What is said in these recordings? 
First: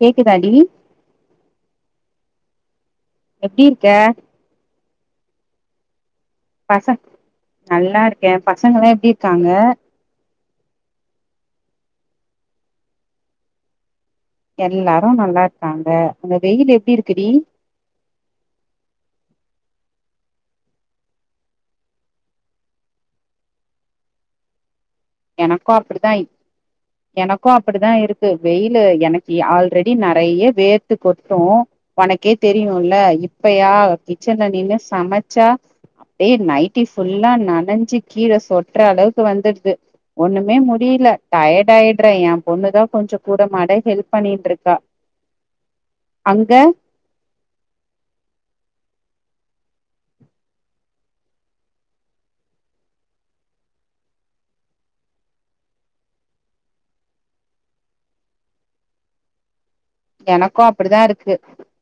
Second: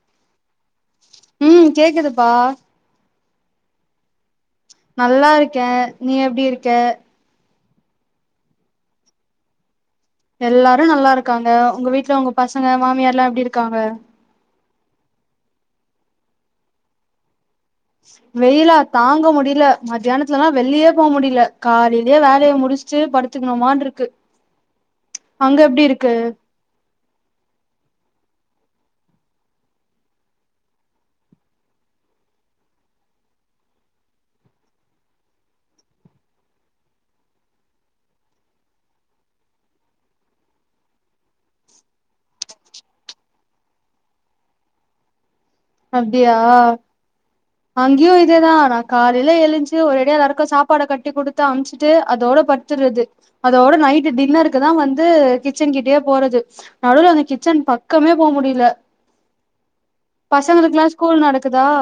கேக்குதாடி ம் கேக்குதுப்பா எப்டி இர்க்க நல்லாருக்கே நீ எப்டி இருக் பச நல்லார்க்கே பசங்கலா எப்டி இர்க்காங்க எல்லாரு நல்லாருக்காங்க உங்க வீட்ல உங்க பசங்க மாமியார்லா எப்டி இருக்காங்க எல்லாரு நல்லார்க்காங்க அங்க வெயில் எப்டி இருக்குடி வெய்யிலா தாங்க முடிய்ல மத்யானத்துலலா வெள்ளியே போ முடில காலிய்யே வேலய முடுஷ்ட்டு படு துக்ணுமான்ருக்கு எனக்கு அப்புடுதா இ எனக்கு அப்புடிதா இருக்கு வெயிலு எனக்கு இ ஆல்ரடி நறைய வேர்த்து கொட்டு ஒனக்கே தெரியுல்ல இப்பயா கிச்சன்ல நின்னு சமச்சா ஏ நைட்டி ஃபுல்லா நனஞ்சு கீழ சொட்ற அளவுக்கு வந்துட்து ஒன்னுமே முடிய்ல டயர்ட் ஆயட்ற ஏ பொண்ணுதா கொஞ்ச கூட மாட ஹெல்பண்ணிட்ருக்கா அப்டியா அங்யு இதேதா நா காலைல எழுஞ்ச்சு ஒரேடியா எல்லாருக்கு சாப்பாட கட்டி குடுத்து அம்ச்சுட்டு அதோட பட் சுத்றுது அதோட நைட்டு டின்னருக்குதா வந்து கிச்சன் கிட்யே போறது நடுவ்ல அந்த கிச்சன் பக்கமே போ முடிய்ல எனக்கு அப்புடிதா ஸ்கூல் இருக்கு நடக்குதா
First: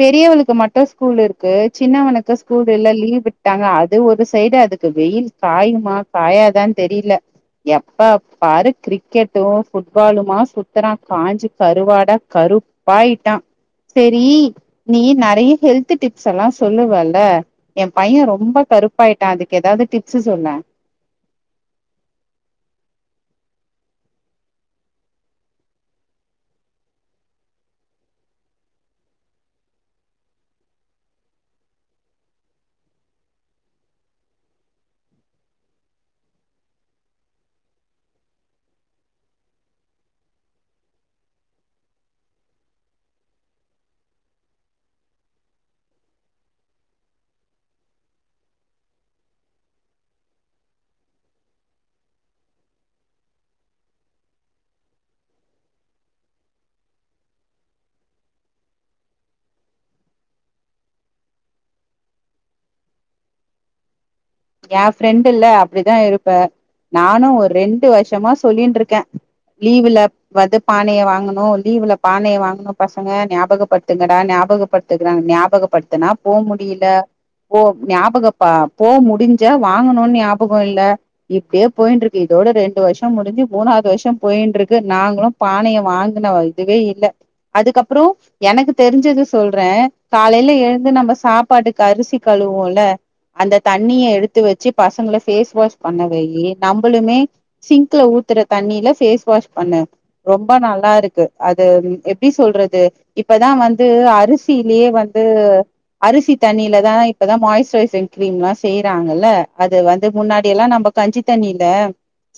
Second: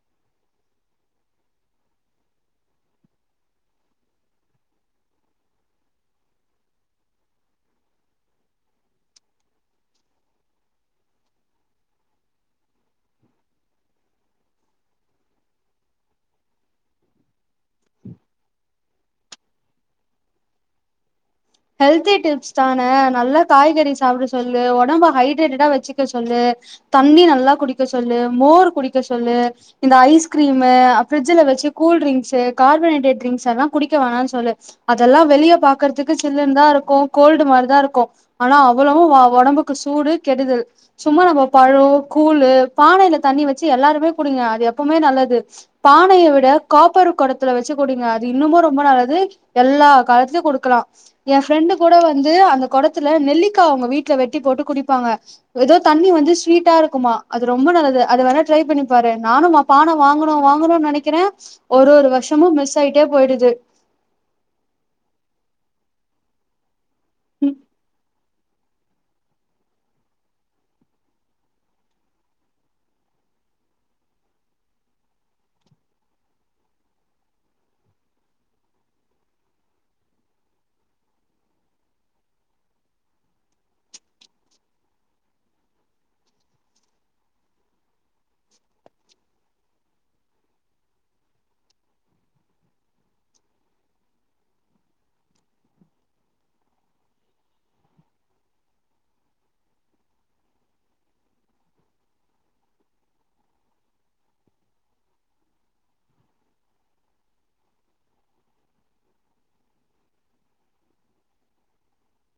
பெரியவளுக்கு மட்டு ஸ்கூல் இருக்கு சின்னவனுக்கு ஸ்கூல் இல்ல லீவ் விட்டாங்க அது ஒரு சைடு அதுக்கு வெயில் காயுமா காயாதான் தெரிய்ல எப்பப்பாரு கிரிக்கெட்டு ஃபுட்பாலுமா சுத்துறா காஞ்சு கருவாடா கருப்பாயிட்டா செரி நீ நறைய ஹெல்த்து டிப்ஸ்எல்லா சொல்லுவல ஏ பைய ரொம்ப கருப்பாயிட்டா அதுக்கு எதாவ்து டிப்ஸு சொல்லே ஹெல்தி டிப்ஸ் தான நல்லா காய்கறி சாப்ட சொல்லு ஒடம்ப ஹைட்ரேட்டடா வச்சுக்க சொல்லு தண்ணி நல்லா குடிக்க சொல்லு மோர் குடிக்க சொல்லு இந்த ஐஸ்க்ரீமு அ ஃப்ரிட்ஜுல வச்சு கூல்ட்ரிங்ஸு கார்பனேட்டட்ரிங்ஸ் எல்லா குடிக்க வேணான் சொல்லு அதல்லா வெளிய பாக்கற்துக்கு தில்லுனுதா இருக்கு கோல்டு மாரிதா இருக்கு ஆனா அவ்வுளவு வா ஒடம்புக்கு சூடு கெடுதல் சும்மா நம்ப பழ கூழு பானைல தண்ணி வச்சி எல்லாருமே குடிங்க அது எப்போமே நல்லது பானையை விட காப்பர் குடத்துல வச்சு கூடிங்க அது இன்னுமே ரொம்ப நல்லது எல்லா காலத்திலயையு கொடுக்கலா ஏ ஃப்ரெண்டு கூட வந்து அந்த குடத்துல நெல்லிக்காய் அவங்க வீட்டுல வெட்டி போட்டு குடிப்பாங்க ஏதோ தண்ணி வந்து ஸ்வீட்டா இருக்குமா அது ரொம்ப நல்லது அது வேணா ட்ரை பண்ணி பாரு நானு பானை வாங்கணு வாங்கணுனு நினைக்கிறே ஒரு ஒரு வருஷமும் மிஸ் ஆயிட்டே போயிடுது ஏ ஃப்ரெண்டு் இல்ல அப்படிதான் இருப்பே நானு ஒரு ரெண்டு வருஷமா சொல்லின்ட்டு இருக்கே லீவுல இவ வந்து பானைய வாங்கணு லீவுல பானையை வாங்கணு பசங்க ஞாபகப்படுத்துங்கடா ஞாபகப்படுத் ஞாபகப்படுத்துனா போக முடியல போ ஞாபகப் போக முடிஞ்ச வாங்கணுனு ஞாபகம் இல்லே இப்டியே போய்ன்டு இருக்கு இதோட ரெண்டு வருஷம் முடிஞ்சு மூணாவது வருஷம் போயின் இருக்கு நாங்களு பானைய வாங்கின இதுவே இல்லே அதுக்கப்பறோ எனக்கு தெரிஞ்சது சொல்றே காலையில எழுந்து நம்ம சாப்பாட்டுக்கு அரிசி கழுவோல அந்த தண்ணிய எடுத்து வச்சு பசங்களை பேஸ் வாஷ் பண்ண வவை நம்மளுமே சிங்க்ல ஊத்துற தண்ணியில பேஸ் வாஷ் பண்ணு ரொம்ப நல்லா இருக்கு அது எப்டி சொல்றது இப்ப தா வந்து அரிசிலேயே வந்து அரிசி தண்ணியில தா இப்பதா மாயஸ்சுரைசிங் கிரீம்ல்லா செய்யறாங்கள் ல்லேஅது வந்து முன்னாடி எல்லா நம்ம கஞ்சி தண்ணிலே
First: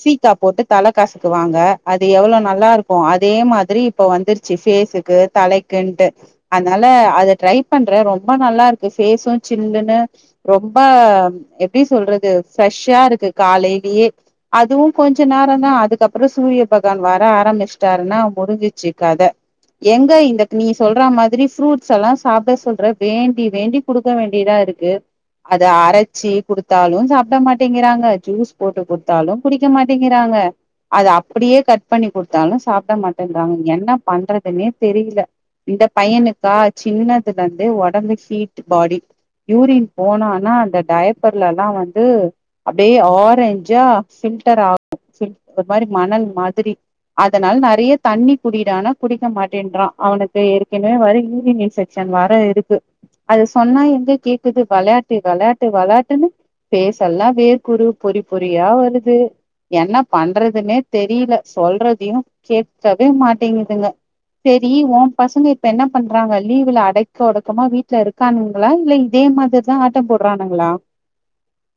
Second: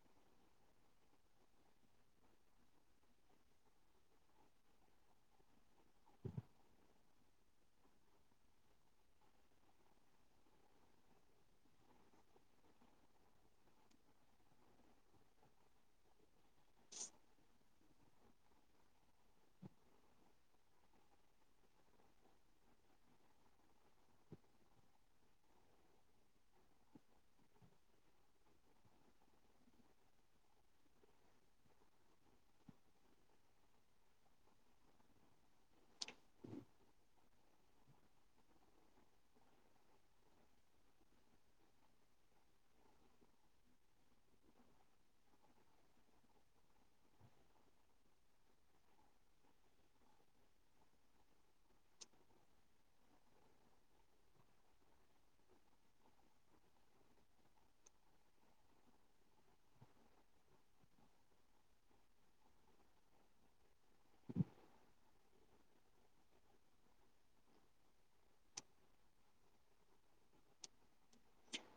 சீக்கா போட்டு தலை காசுக்கு வாங்க அது எவ்வளவு நல்லா இருக்கு அதே மாதிரி இப்ப வந்துருச்சு பேஸுக்கு தலைக்குன்ட்டு அதனால அத ட்ரை பண்றே ரொம்ப நல்லா இருக்கு பேஸும் சில்லுன்னு ரொம்ப எப்டி சொல்றது ஃப்ரெஷ் இருக்கு காலையிலயே அதுவு கொஞ்ச நேர தா அதுக்கப்பறோ சூரிய பகவான் வர ஆரம்பிச்சுட்டாருன்னா முடிச்ஞ்சுச்சுக் காதே எங்க இந்த நீ சொல்ற மாதிரி ஃப்ரூட்ஸ் எல்லா சாப்பிட சொல்றே வேண்டி வேண்டி கொடுக்க வேண்டியதா இருக்கு அத அரைச்சி குடுத்து கொடுத்தாலு சாப்பிட மாட்டேங்கிறாங்க ஜூஸ் போட்டு கொடுத்தாலு குடிக்க மாட்டேங்கிறாங்க அது அப்டியே கட் பண்ணி கொடுத்தாலு சாப்பிட மாட்டேன்றாங்க என்ன பண்றதுன்னே தெரியல இந்த பையனுக்கா சின்னதுல இருந்து உடம்பு ஹீட் பாடி யூரின் போனனா அந்த டயப்பர்ல்லா வந்து அப்டியே ஆரஞ்சா பில்டர் ஆகும் ஒரு மாதிரி மணல் மாதிரி அதனால நெறைய தண்ணி குடிடானா குடிக்க மாட்டேன்றா அவனுக்கு ஏற்கனவே வேற யூரின் இன்பஷ ன் வேற இருக்கு அது சொன்னா எங்கே கேக்குது விளையாட்டு விளையாட்டு விளையாட்டு டுனு ஃபேசெல்லா வேர் குறு பொறி பொறியா வருது என்ன பண்றதுன்னே தெரியல சொல்றதையு கேக்கவே மாட்டேங்குதுங்க சேரி ஓ பசங்க இப்ப என்ன பண்றாங்க லீவுல அடைக்க உடக்கமா வீட்டுல இருக் க்கானுங்களா இல்ல இதே மாறிதான் ஆட்டம் போடுறானுங்களா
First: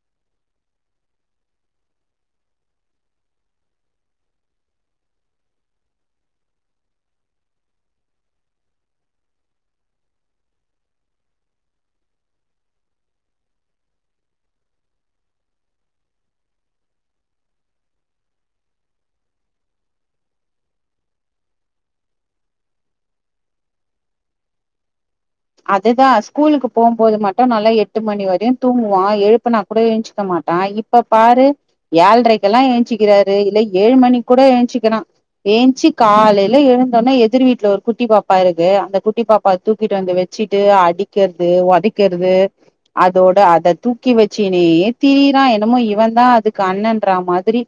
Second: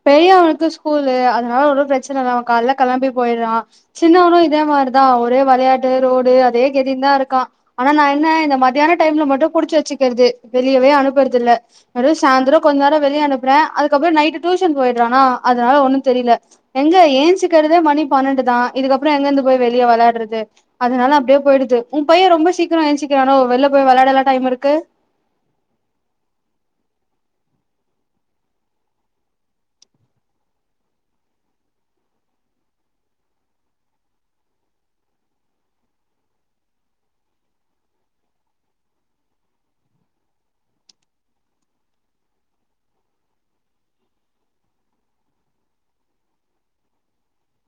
பெரிய அவனுக்கு ஸ்கூலு அதனால ஒன்னு பிரச்சனை இல்ல அவன் காலை ல கிளம்பி போய்டுறான் சின்னவனும் இதே மாறிதான் ஒரே விளையாட்டு ரோடு அதே கெதி தான் இருக்கான் ஆனா நா என்ன இந்த மத்தியான டைம்ல மட்டும் புடிச்சு வச்சுக்கிறது வெளியவே அனுப்புறது இல்ல நடுவே சாயந்தர கொஞ்சோ நேரம் வெளிய அனுப்புறேன் அதுக்கப்பறோ நைட்டு் டியூஷன் போயிடுறானா அதனால ஒண்ணு தெரியல எங்க ஏன்ச்சுக்கிறதே மணி பன்னெண்டு தான் இதுக்கப்பறோ எங்கிருந்து போய் வெளியே விளையாடுறது அதனால அப்டியே போயிடுது உன் பையன் ரொம்ப சீக்கிரம் ஏன்ச்சிகிறானே வெளில போய் விளையாடலாம் டைம் இருக்கு அதுதான் ஸ்கூலுக்கு போகும்போது மட்டும் நல்லா எட்டு மணி வரையும் தூங்குவான் எழுப்புனா கூட எழுஞ்சுக்க மாட்டான் இப்ப பாரு ஏழ்ரைக்கெல்லா ஏழுச்சுக்கிறாரு இல்ல ஏழு மணி கூட எழுச்சுக்கிறான் ஏன்ச்சி காலையில எழுந்தோனே எதிர் வீட்ல ஒரு குட்டி பாப்பா இருக்கு அந்த குட்டி பாப்பா தூக்கிட்டு வந்து வச் சிட்டு அடிக்கிறது ஒதக்கிறது அதோட அத தூக்கி வச்சினே திரிறான் என்னமோ இவன் தான் அதுக்கு அண்ணன்றா மாதிரி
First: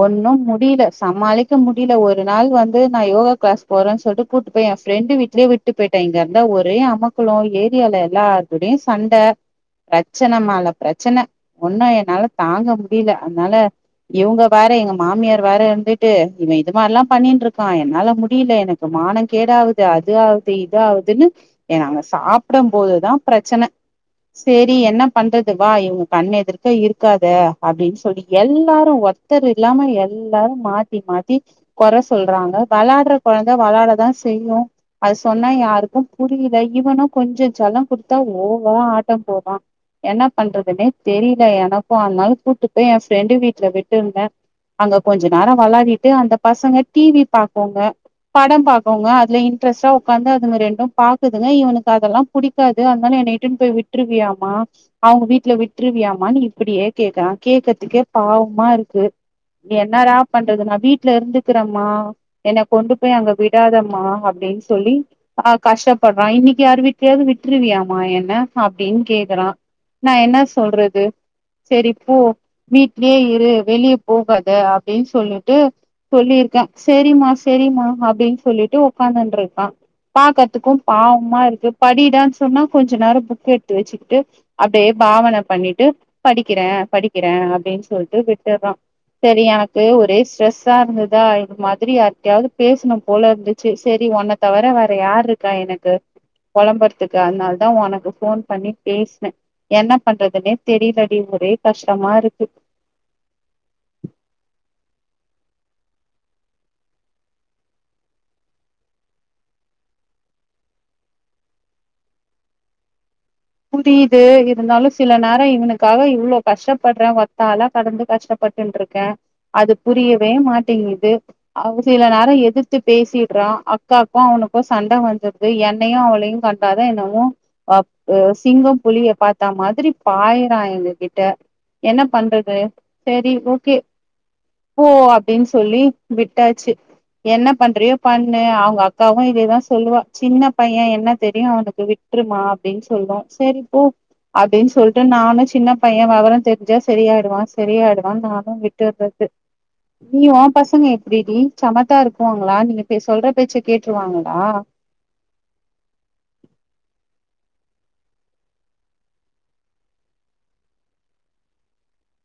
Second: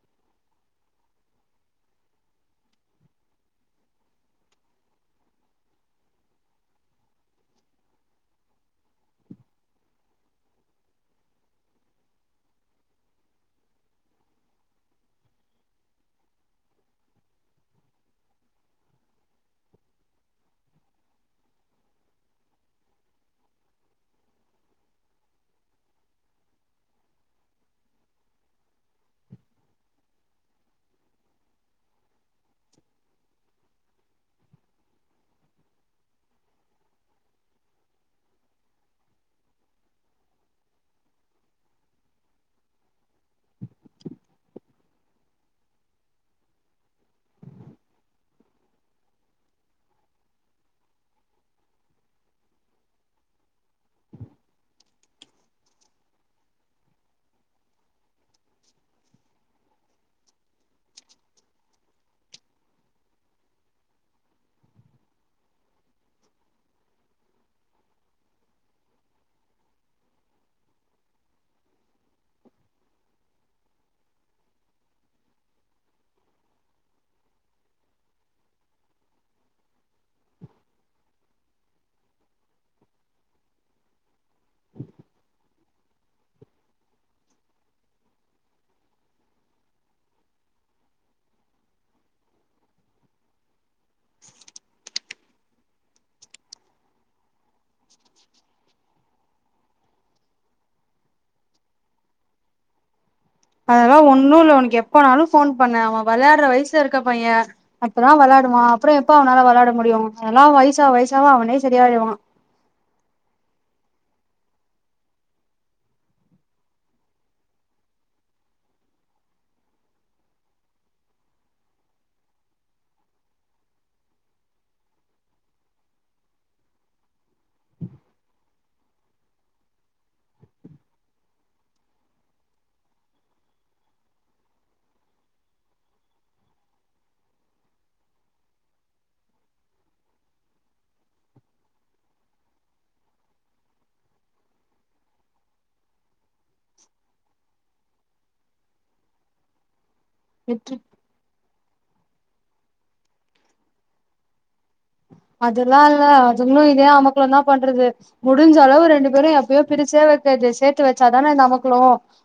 ஒன்னும் முடியில சமாளிக்க முடியில ஒரு நாள் வந்து நா யோகா கிளாஸ் போறன் சொல்ட்டு கூட்டு போயி என் ஃப்ரெண்டு வீட்லே விட்டு போயிட்டன் இங்க இருந்தா ஒரே அ மக்களும் ஏரியால எல்லார் கூடயும் சண்ட பிரச்சன மேல பிரச்சன ஒன்னும் என்னால தாங்க முடியில அதனால இவங்க வேற எங்க மாமியார் வேற இருந்துட்டு இவன் இது மாரிலா பண்ணின்டுருக்கான் என்னால முடியில எனக் கு மானகேடு ஆவுது அது ஆவுது இது ஆவுதுன்னு ஏ நாங்க சாப்ட போதுதான் பிரச்சன சேரி என்ன பண்றது வா இவுங்க கண் எதிர்க இருக்காத அப்டின் சொல்லி எல்லாரும் ஒரு த்தர் இல்லாம எல்லாரும் மாத்தி மாத்தி கொற சொல்றாங்க வெளாடற கொழந்த வளாடதா செய்யும் அது சொன்னா யாருக்கும் புரிய தா இவனு கொஞ்ச செல்லம் குடுத்தா ஓவரா ஆட்ட போடறா என்ன பண்றதுன்னே தெரியில எனக்குங அதனால கூட்டு போயி என் ஃப்ரெண்டு வீட்ல விட்டுருந்த அங்க கொஞ்ச நேர வெளாடிட்டு அந்த பசங்க டிவி பாக்குங்க படம் பாக்குங்க அதுல இன்ட்ரெஸ்ட்டா உக்காந்து அதுங்க ரெண்டும் பாக் குதுங்க இவனுக்கு அதெல்லா புடிக்காது அதனால என்னைய இட்டுன் போயி விட்டுருவியாமா அவுங்க வீட்ல விட்டுருவியாமான்னு இப்டியே கேக்கறா கேக்கறதுக்கே பாவமா இருக்கு என்னடா பண்றது நா வீட்ல இருந்துக்கிறம்மா என்ன கொண்டு போயி அங்க விடாதம்மா அப்டின் சொல்லி ஆ கஷ்டப் படறா இன்னிக்கி யாரு வீட்லயாவது விட்டுருவியாமா என்ன அப்டின்னு கேக்கறா நா என்ன சொல்றது சரி போ வீட்லே இரு வெளிய போகாத அப்டின் சொல்லிட்டு சொல்லியிருக்கன் செரிம்மா செரிம்மா அப்டின் சொல்லிட்டு உக்காந்துன்ருக்கா பாக்கறத்துக்கும் பாவமா இருக்கு படிடான் சொன்னா கொஞ்ச நேர புக் எடுத்து வச்சிக்கிட்டு அப்டே பாவன பண்ணிட்டு படிக்கிறன் படிக்கிறன் அப்டின் சொல்ட்டு விட்டுறா சரி எனக்கு ஒரே ஸ்ட்ரெஸ்ஸா இருந்ததா இந்த மாதிரி யார்ட்டயாவது பேசனும் போல இருந்துச்சி செரி ஒன்ன தவர வேற யார் இருக்கா எனக் கு பொளம்புறதுக்கு அதனால தா ஒனக்கு ஃபோன் பண்ணி பேசன என்ன பண்றதுன்னே தெரிலடி ஒரே கஷ்டமா இருக்கு அதெல்லா ஒன்னும் இல்ல ஒனக்கு எப்பனாலு ஃபோன் பண்ணு அவன் வெளயாடற வயசுல இருக்க பையன் அப்பதா வெளாடுவா அப்றோம் எப்ப அவனால வெளாட முடியும் அதல்லா வயசாவ வயசாவ அவனே செரியாயிடுவா புரியிது இருந்தாலு சில நேர இவனுக்காக இவ்ளோ கஷ்டப்படற ஒத்தாலா கடந்து கஷ்டப் பட்டுன்ருக்கே அது புரியவே மாட்டேங்கிது அவ சில நேர எதிர்த்து பேசிடுறா அக்காக்கு அவனுக்கும் சண்ட வந்துரு து என்னையு அவளையு கண்டாதா என்னமோ அப் உ சிங்கம் புலிய பாத்த மாதிரி பாயறா எங்க கிட்ட என்ன பண்றது செரி ஓகே போ அப்டின் சொல்லி விட்டாச்சி என்ன பண்றியோ பண்ணு அவுங்க அக்காவு இதேதா சொல்லுவா சின்ன பையன் என்ன தெரியு அவனுக்கு வி ட்ருமா அப்டின் சொல்லும் செரி போ அப்டின் சொல்ட்டு நானு சின்ன பையன் வெவரம் தெரிஞ்சா சரியாயிடுவா சரியாயிடுவா நானு விட்டறது நீ ஓ விட்ரு பசங்க எப் டிடி சமத்தா இருக்குவாங்களா நீங்க பே சொல்ற பேச்ச கேட்ருவாங்களா அதுலா இல்ல அதுங்லு இதே அமர்க்களோ தா பண்றது முடிஞ்சளவு ரெண்டு பேரு எப்பயு பிரிச்சே வைக்கது சேத்து வச்சாதானே இந்த அமக்களோ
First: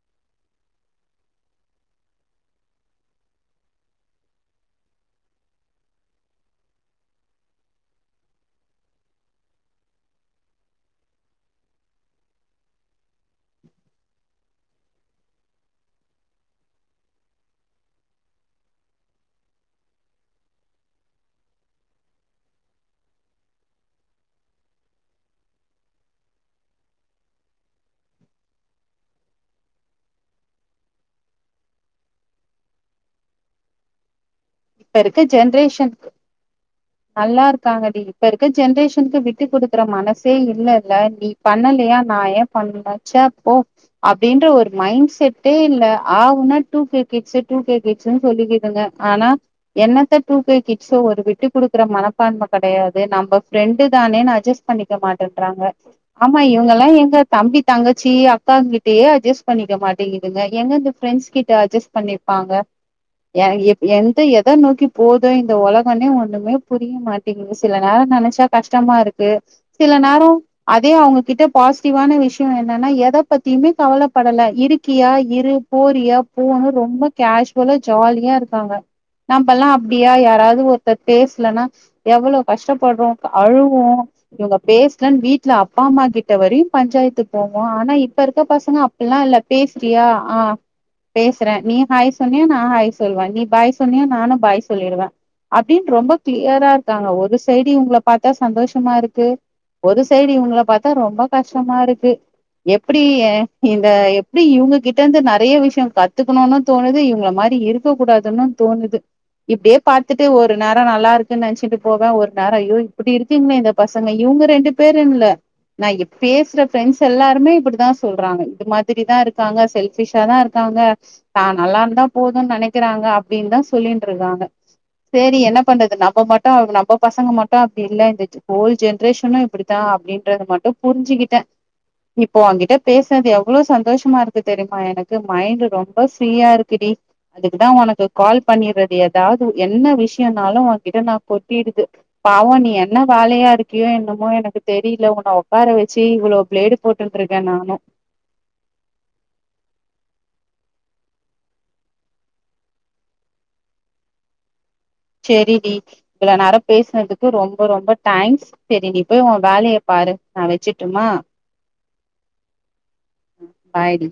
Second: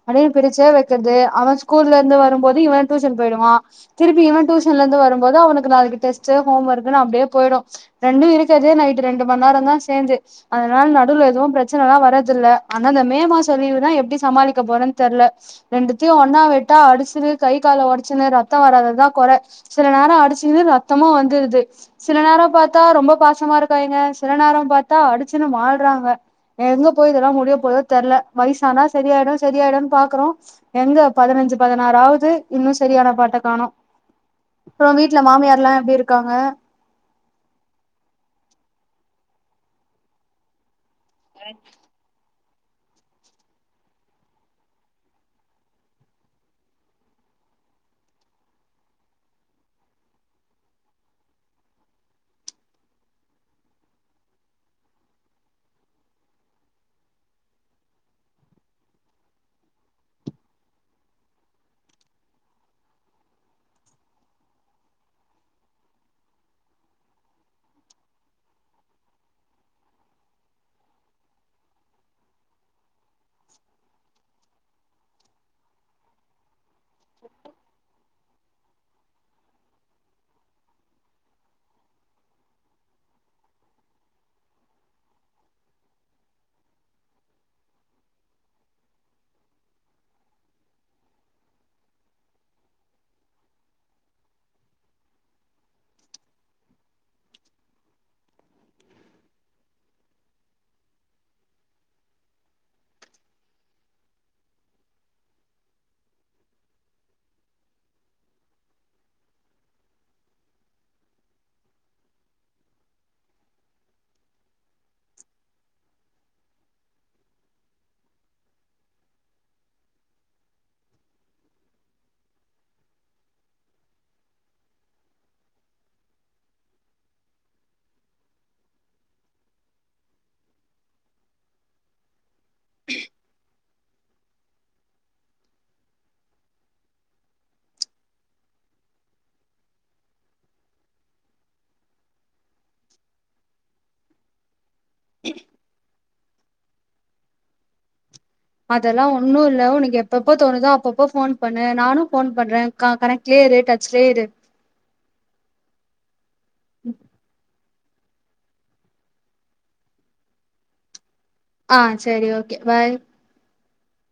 அப்டின் பிரிச்சே வக்கற்து அவ ஸ்கூல்ல இருந்து வரும்போது இவ டியூஷன் போயிடுவா திருப்பி இவ டியூன்லந்து வரும்போது அவனுக்கு நாளைக்கி டெ்ஸ்ட்டு ஹோம் ஒர்க்குனு அப்டியே போயிடு ரெண்டு இருக்கர்தே நைட் ரெண்டு மண் நேரோந்தா சேந்து அதுனால நடுவுல எதுவு பிரச்சனல்லா வரதில்ல ஆனா இந்த மே மாசோ லீவுதா எப்டி சமாளிக்க போறேன் தெர்ல ரெண்டுத்தையு ஒன்னா விட்டா அடிச்சிரு கை கால ஒடச்சினு ரத்தோ வராததுதா கொற சில நேரோ அடிச்சினு ரத்தமு வந்துருது சில நேரோ பாத்தா ரொம்ப பாசமா இருக்காய்ங்க சில நேரோ பாத்தா அடிச்சினு மாழ்றாங்க எங்க போய் இதல்லா முடிய போதோ தெர்ல வயசானா சரியாயிடு சரியாயிடுன் பாக்குறோ எங்க பதினஞ்சு பதினாறாவுது இன்னு சரியான பாட்ட காணோ அப்றோ இப்ப வீட்ல இருக்க மாமியார்லா ஜென்ரேஷன் எப்டி இருக்காங்க நல்லா இருக்காங்கடி இப்ப இருக்க ஜென்ரேஷன்க்கு விட்டு குடுக்குற மனசே இல்லைல்ல நீ பண்ணலையா நா ஏ பண்ண சே போ அப்டின்ற ஒரு மைண்ட் செட்டே இல்ல ஆவூனா two K kids two K கிட்ஸுன் சொல்லிக்கீதுங்க ஆனா என்னத்த டூ கே கிட்ஸோ ஒரு விட்டு குடுக் குற மனப்பான்ம கெடையாது நம்ப ஃப்ரெண்டு தானேன் அர்ஜஸ் பண்ணிக்க மாட்டன்றாங்க ஆமா இவங்கல்லா எங்க தம்பி தங்கச்சி அக்கா கிட்டயே அட்ஜஸ் பண்ணிக்க மாட்டேங்குதுங்க எங்கந்து ஃப்ரெண்ட்ஸ் கிட்ட அட்ஜஸ் பண்ணிப்பாங்க ஏ எப் எந்த எத நோக்கி போகுதோ இந்த ஒலோகன்னே ஒண்ணுமே புரிய மாட்டீங்குது சில நேரோ நெனச்சா கஷ்டமா இருக்கு சில நேரோ அதே அவங்ககிட்ட பாஸிட்டிவான விஷயோ என்னனா எத பத்தியுமே கவலப்படல இருக்கியா இரு போறியா போனு ரொம்ப கேஷ்வலா ஜாலியா இருக்காங்க நம்பல்லா அப்டியா யாராவது ஒருத்தர் பேசி க்லனா எவ்வளோ கஷ்டப்பட்றோ அழுவோ இவங்க பேசலன் வீட்ல அப்பா அம்மா கிட்ட வரையு பஞ்சாயத்துக் போவோ ஆனா இப்ப இருக்க பசங்க அப் பில்லா இல்ல பேசுறியா ஆ பேசுற நீ ஹாய் சொன்னியா நா ஹாய் சொல்வ நீ பாய் சொன்னியா நானு பாய் சொல்லிடுவ அப்டின் ரொம்ப கிளியரா இருக்காங்க ஒரு சைடு இவுங்கள பாத்தா சந்தோஷமா இருக்கு ஒரு சைடு இவுங்கள பாத்தா ரொம்ப கஷ்டமா இருக்கு எப்டி எ இந்த எப்டி இவங்ககிட்டருந்து நெறைய விஷயோ கத்துக்கணூனு தோணுது இவங்கள மாரி இருக் க கூடாதுன்னு தோணுது இப்டியே பாத்துட்டு ஒரு நேரோ நல்லாருக் குன் நெனச்சிட்டு போவே ஒரு நேரோ ஐயோ இப்டி இருக்குங்ளே இந்த பசங்க இவங்க ரெண்டு பேருன் இல்ல நா எப் பேசுற ஃப்ரெண்ட்ஸ் எல்லாருமே இப்பிடிதா சொல்றாங்க இது மாதிரிதா இருக்காங்க செல் பிஷாதா இருக்காங்க தா நல்லாருந்தா போதுன் நெனைக்குறாங்க அப்டின் தா சொல்லின்ருக்காங்க சேரி என்ன பண்றது நம் நம்ப மட்டு நம்ப பசங்க மட்டு அப்டி இல்ல இந்த ஹோல் ஜென்ரேஷனு இப்டிதா அப்டின்றது மட்டு புரிஞ்சிகிட்ட இப்போ ஓங்கிட்ட பேசுனது எவ்வளோ சந்தோஷமா இருக்கு தெரியுமா எனக்கு மைண்ட்டு ரொம்ப ஃப்ரீயா இருக்கு டி அதுக்குதா ஒனக்கு கால் பண்ணிறது எதாவது என்ன விஷயோனாலு ஓ ங்கிட்ட நா கொட்டிடுது பாவோ நீ என்ன வேலையா இருக்கியோ என்னமோ எனக்கு தெரியில ஒன்ன ஒக்கார வச்சி இவ்வளோ பிளேடு போட்டுன்ருக்க நானு அதல்லா ஒன்னு இல்ல உனக்கு எப்பப்போ தோணுதோ அப்பப்போ போன் பண்ணு நானு போன் பண்ற க கனெக்ட்லயே இரு டச்லயே இரு செரிடி இவ்வளோ நேரோ பேசுனதுக்கு ரொம் ரொம்ப ரொம்ப டேங்க்ஸ் செரி நீ போய் ஒ வேலய பாரு நா வச்சுட்டுமா அ செரி ஓகே பாய் பாய் டி